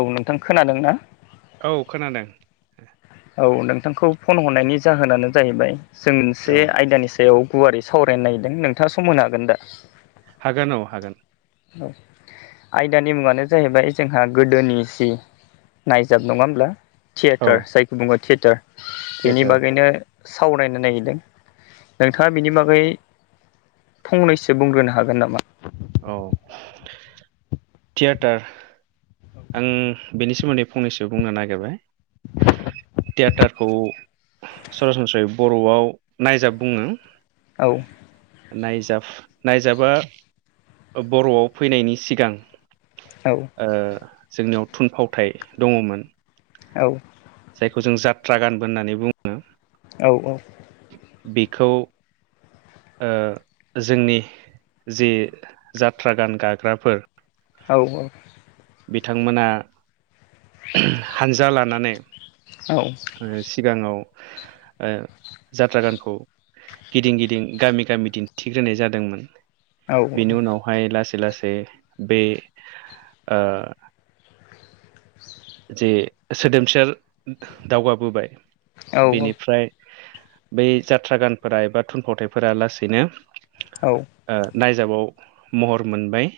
औ नोंथां खोनादों ना? औ खोनादों। औ नोंथांखौ फन हरनायनि जाहोनानो जाहैबाय जों औ मोनसे आयदानि सा बेयाव गुवारै सावरायनो नागिरदों नोंथाङा सम होनो हागोन दा? हागोन औ हागोन। औ आयदानि मुङानो जाहैबाय जोंहा गोदोनि सि नायजाब नंङा होमब्ला औ थियेटार जायखौ बुंङो थियेटार। बेनि थियेटार बागैनो सावरायनो नागिरदों। नोंथांङा बिनि बागै फंनैसो बुंग्रोनो हागोन नामा? औ। थियेटार आं बेनि सोमोन्दै फंनैसो बुंनो नागिरबाय। थियाेटारखौ सरासनस्रायै बर'आव नायजाब बुङो। औ। नायजाब नायजाबा बर'आव फैनायनि सिगां औ। ओ जोंनियाव थुनफावथाय दङमोन। औ। जायखौ जों जाथ्रा गानबो होननानै बुङो। औ औ। बेखौ ओ जोंनि जि जाथ्रा गान गाग्राफोर औ। बिथांमोना हानजा लानानै औ। सिगाङाव जात्रा गानखौ गिदिं गिदिं गामि गामि दिन्थिग्रोनाय जादोंमोन। औ बेनि उनावहाय लासै लासै बे ओ जे सोदोमस्रि दावगाबोबाय बेनिफ्राय बै जाथ्रा गानफोरा एबा थुनफावथायफोरा लासैनो औ। ओ नायजाबाव महर मोनबाय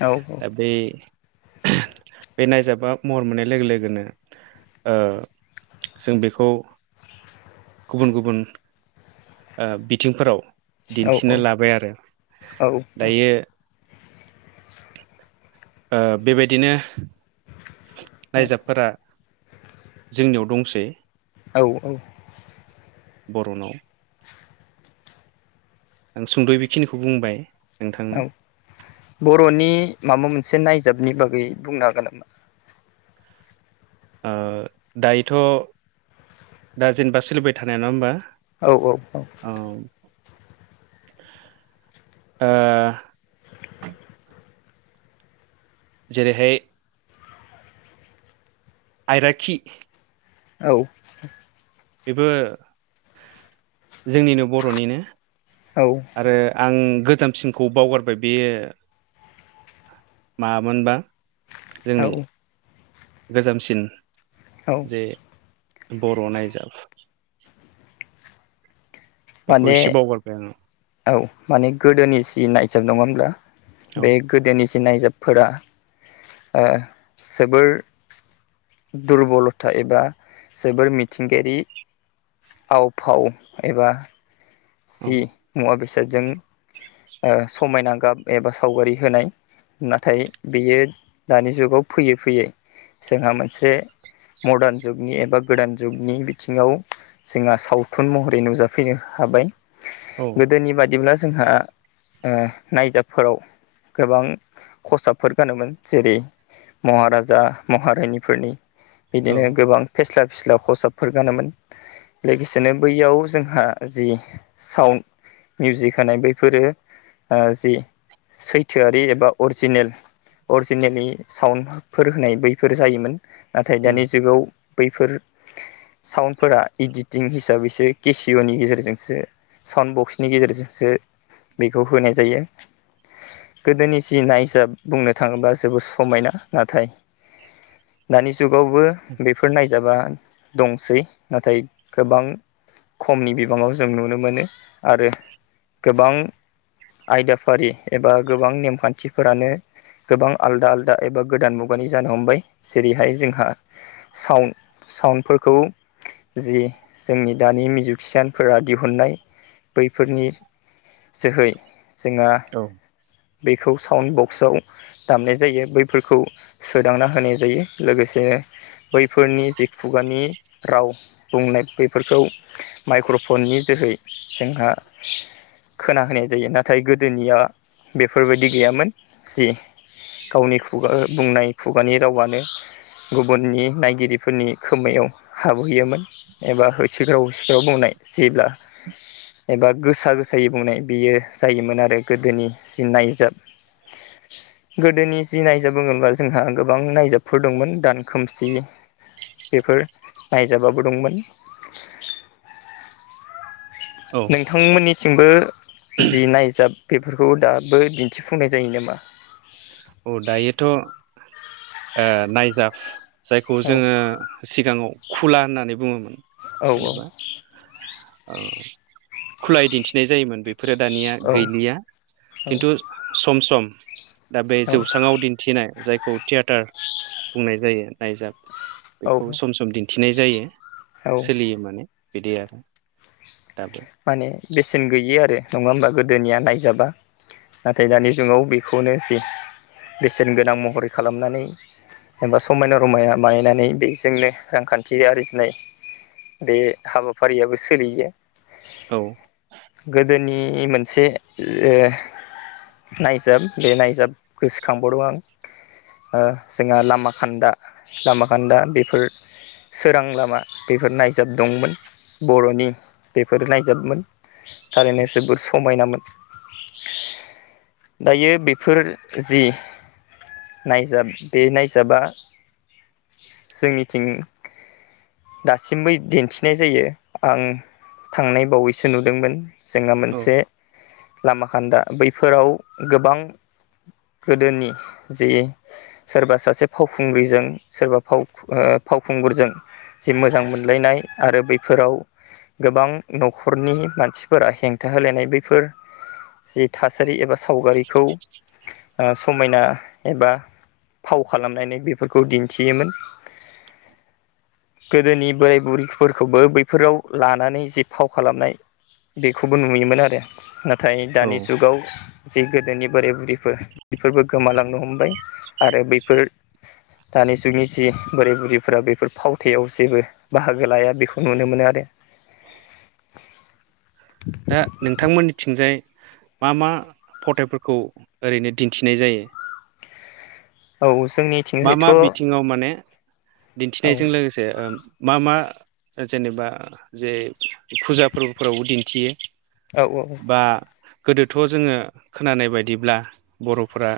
औ। दा बे-बे नायजाबा महर मोननाय लोगो लोगोनो ओ जों बेखौ गुबुन गुबुन ओ बिथिंफोराव। दिन्थिनो लाबाय आरो दायो। ओ बे बायदिनो नायजाबफोरा जोंनियाव दंसै। औ‌। बर'नाव आं सुंद' बेखिनिखौ बुंबाय। नोंथांनो औ बर'नि माबा मोनसे नायजाबनि बागै बुंनो हागोन नामा? दायोथ' दा जेनेबा सोलिबाय थानाया नङा होमबा? औ औ औ। औ ओ जेरैहाय आइराखि औ। बेबो जोंनिनो बर'निनो औ। आरो आं गोजामसिनखौ बावगारबाय बे माबामोनबा औ जोंनि गोजामसिन औ। जे बर' नायजाब बेखौ माने एसे बावगारबाय आङो औ माने गोदोनि सि नायसाब नङा होनोमब्ला औ बे गोदोनि जि नायजाबफोरा ओ जोबोर दुरबलथा एबा जोबोर मिथिंगायारि आव फाव एबा जि मुवा बेसादजों समायना गाब एबा सावगारि होनाय नाथाय बेयो दानि जुगाव फैयै फैयै जोंहा मोनसे मर्दान जुगनि एबा गोदान जुगनि बिथिङाव जोंहा सावथुन महरै नुजाफैनो हाबाय। औ गोदोनि बादिब्ला जोंहा ओ नायजाबफोराव गोबां खसाबफोर गानोमोन जेरै- महाराजा महारिनिफोरनि औ इदिनो गोबां फेस्ला फिस्ला फसाबफोर गानोमोन लोगोसेनो बैयाव जोंहा जि साउन्ड मिउजिक होनाय बैफोरो जि सैथोआरि एबा अरिजिनेल अरिजिनेलि साउन्डफोर होनाय बैफोर जायोमोन नाथाय उम दानि जुगाव बैफोर साउन्डफोरा इडिटिं हिसाबैसो केसियनि गेजेरजोंसो बाउन्ड बक्सनि गेजेरजोंसो बेखौ होनाय जायो। गोदोनि जि नायजाब बुंनो थाङोब्ला जोबोद समायना नाथाय दानि जुगावबो बेफोर नायजाबा दंसै नाथाय गोबां खमनि बिबाङाव जों नुनो मोन। मोनो आरो गोबां आयदाफारि एबा गोबां नेमखान्थिफोरानो गोबां आलदा आलदा एबा गोदान मुगानि जानो हमबाय जेरैहाय जोंहा साउन्द साउन्दफोरखौ जि जोंनि दानि मिउजिसियान फोर दिहुननाय बैफोरनि जोहै जोंहा औ। बेखौ साउन्ड बक्सआव दामनाय जायो बैफोरखौ सोदांना होनाय जायो लोगोसेनो बैफोरनि जि खुगानि राव बुंनाय बैफोरखौ माइक्रफननि जोहै जोंहा खोना होनोनाय जायो नाथाय गोदोनिया बेफोरबायदि गैयामोन जि गावनि खुगा बुंनाय खुगानि रावानो। गुबुननि नायगिरिफोरनि खोमायाव हाबहैयोमोन। एबा होस्रिख्राव होस्रिख्राव बुंनाय जेब्ला एबा गोसा गोसायै बुंनाय बेयो जायोमोन आरो गोदोनि जि नायजाब गोदोनि जि नायजाब बुङोनबा जोंहा गोबां नायजाबफोर दंमोन दानखोमसि बेफोर नायजाबाबो दंमोन। औ नोंथांमोननिथिंबो जि नायजाब बेफोरखौ दाबो दिन्थिफुंनाय जायो नामा? औ दायोथ' नायजाब। जायखौ औ जोङो सिगाङाव खुला होननानै बुङोमोन औ जेनेबा खुलाय दिन्थिनाय जायोमोन बे फोरो दानिया औ गैलिया खिन्थु सम सम दा बे औ जौस्राङाव दिन्थिनाय जायखौ थियेटार बुंनाय जायो नायजाब औ बेखौ औ सम सम दिन्थिनाय जायो औ सोलियो माने बिदि आरो [unintelligible] माने बेसेन गैयि आरो नङा होमबा गोदोनिया नायजाबा। नाथाय दानि जुगाव बेखौनो जे बेसेन गोनां महरै खालामनानै एबा समायना रमायना बानायनानै बेजोंनो रांखान्थि आरजिनाय बे हाबाफारियाबो सोलिनो औ गोदोनि मोनसे ओ नायजाब बे नायजाब गोसोखांबावदों आं ओ जोंहा लामा खान्दा लामा खान्दा बेफोर सोरां लामा बेफोर नायजाब दंमोन बर'नि बेफोर नायजाबोमोन थारैनो जोबोर समायनामोन। दायो बेफोर जि नायजाब बे नायजाबा जोंनिथिं दासिमबो दिन्थिनाय जायो आं थांनाय बावैसो नुदोंमोन जोंना औ मोनसे लामा खान्दा बैफोराव गोबां गोदोनि जे सोरबा सासे फावखुंग्रिजों सोरबा फावखुंगुरजों जि मोजां मोनलायनाय आरो बैफोराव गोबां न'खरनि मानसिफोरा हेंथा होलायनाय बैफोर जि थासारि एबा सावगारिखौ ओ समायना एबा फाव खालामनानै बेफोरखौ दिन्थियोमोन। गोदोनि बोराय बुरैफोरखौबो बैफोराव लानानै जि फाव खालामनाय बेखौबो नुयोमोन आरो। नाथाय औ दानि जुगाव जि गोदोनि बोराय बुरैफोर बेफोरबो गोमालांनो हमबाय आरो बैफोर दानि जुगनि जि बोराय बुरैफोरा बेफोर फावथायाव जेबो बाहागो लाया बेखौ नुनो मोनो आरो। दा नोंथांमोननिथिंजाय मा मा फथाइफोरखौ ओरैनो दिन्थिनाय जायो। औ मा मा जोंनिथिंजायथ' बिथिङाव माने दिन्थिनायजों लोगोसे जे मा मा जेनेबा जे फुजा फोरबोफोरावबो बिदि औ औ। बा गोदोथ' जोङो खोनानाय बायदिब्ला बर'फोरा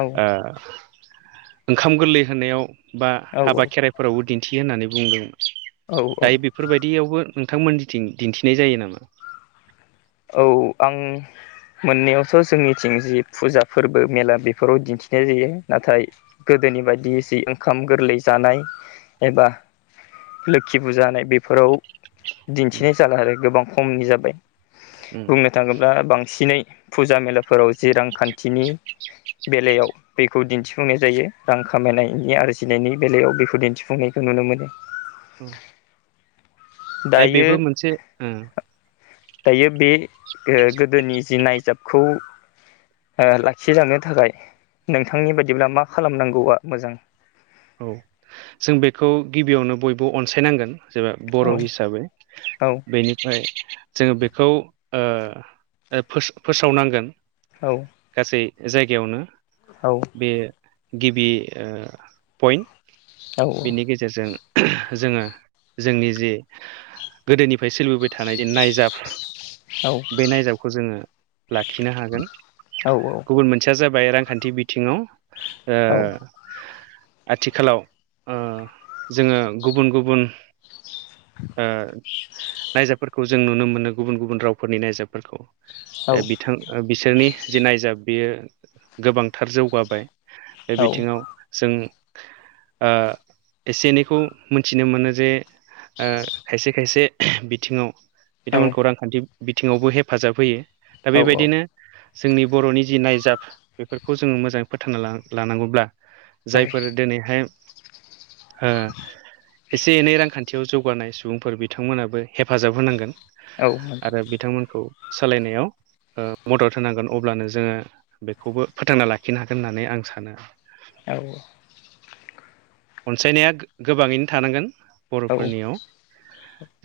औ ओंखाम गोरलै होनायाव बा हाबा, औ खेराइ फोरावबो दिन्थियो होननानै बुंदोंमोन औ दायो बे बेफोरबायदियावबो नोंथांमोननिथिं दिन्थिनाय जायो नामा। औ आं मोननैयावथ' जोंनिथिं जि फुजा फोरबो मेला बेफोराव दिन्थिनाय जायो नाथायो गोदोनि बायदि एसे ओंखाम गोरलै जानाय एबा ओ लोखि बुजानाय बेफोराव उम दिन्थिनाय जाला आरो गोबां खमनि जाबाय उम बुंनो ओम थाङोब्ला बांसिनै फुजा मेलाफोराव जि रांखान्थिनि बेलायाव बेखौ दिन्थिफुंनाय जायो रां खामायनायनि आरजिनायनि बेलायाव बेखौ दिन्थिफुंनायखौ नुनो मोनो। औ। दा दायो बेबो मोनसे दायो बे गोदोनि जि नायजाबखौ ओ लाखिजानो थाखाय नोंथांनि बायदिब्ला मा खालामनांगौआ मोजां। औ जों बेखौ गिबियावनो बयबो अनसायनांगोन। जेबा बर' औ हिसाबै। औ बेनि ओफ्राय जोङो बेखौ ओ फोसावनांगोन। औ गासै जायगायावनो। औ बे गिबि ओ पइन्ट बेनि गेजेराव गेजेरजों जोङो जोंनि जि गोदोनिफ्राय सोलिबोबाय थानाय जे नायजाब औ बे नायजाबखौ जोङो लाखिनो हागोन। औ औ गुबुन मोनसेया जाबाय रांखान्थि बिथिंङाव ओ औ आथिखालाव ओ जोंङो गुबुन गुबुन ओ नायजाबफोरखौ जों नुनो मोनो गुबुन गुबुन रावफोरनि नायजाबफोरखौ। औ बिथां बिसोरनि जि नायजाब बियो गोबांथार जौगाबाय। बे औ बिथिंङाव जों ओ एसे एनैखौ मिथिनो मोनो जे ओ खायसे खायसे बिथिङाव बिथांमोनखौ नंगौ रांखान्थि बिथिंङावबो हेफाजाब होयो दा औ बेबायदिनो जोंनि बर'नि जि नायजाब बेफोरखौ जोंङो मोजाङै फोथांना लानांगौब्ला औ फोर दिनैहाय ओ एसे एनै रांखान्थियाव जौगानाय सुबुंफोर बिथांमोनाबो हेफाजाब होनांगोन औ आरो बिथांमोनखौ सालायनायाव ओ मदद होनांगोन अब्लानो जोङो बेखौबो फोथांना लाखिनो हागोन होननानै आं सानो। औ अनसायनाया गोबाङैनो थानांगोन बर'फोरनियाव।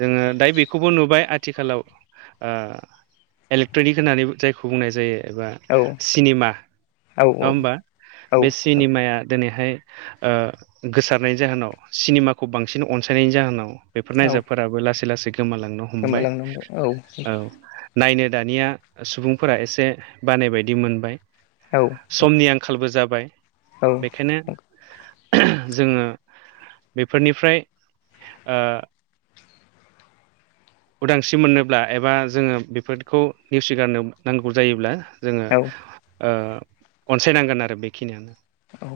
जोंङो दायो बेखौबो नुबाय आथिखालाव ओ इलेक्ट्र'निक होननानै जायखौ बुंनाय जायो एबा सिनेमा नंङा औ होनबा औ बे सिनेमाया दिनैहाय ओ गोसारनायनि जाहोनाव सिनेमाखौ बांसिन अनसायनायनि जाहोनाव बेफोर औ नायजाबफोर लासै लासै गोमालांनो हमबाय औ। नायनो दानिया सुबुंफोरा एसे बानाय बायदि मोनबाय। औ समनि आंखालबो जाबाय बेखायनो जोंङो बेफोरनिफ्राय ओ उदांस्रि मोननोब्ला एबा जोङो बेफोरखौ नेवसिगारनो नांगौ जायोब्ला जोंङो औ ओ अनसायनांगोन आरो बेखिनियानो। औ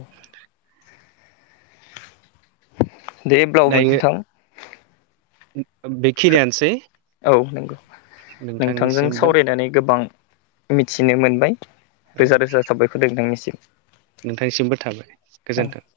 दायो [unintelligible] बेखिनियानोसै। औ नंगौ। नोंथांजों नोंथांनिसिमबो सावरायनानै गोबां मिथिनो मोनबाय औ रोजा रोजा साबाय खर नोंनिसिम। नोंथांनिसिमबो थाबाय गोजोन्थों।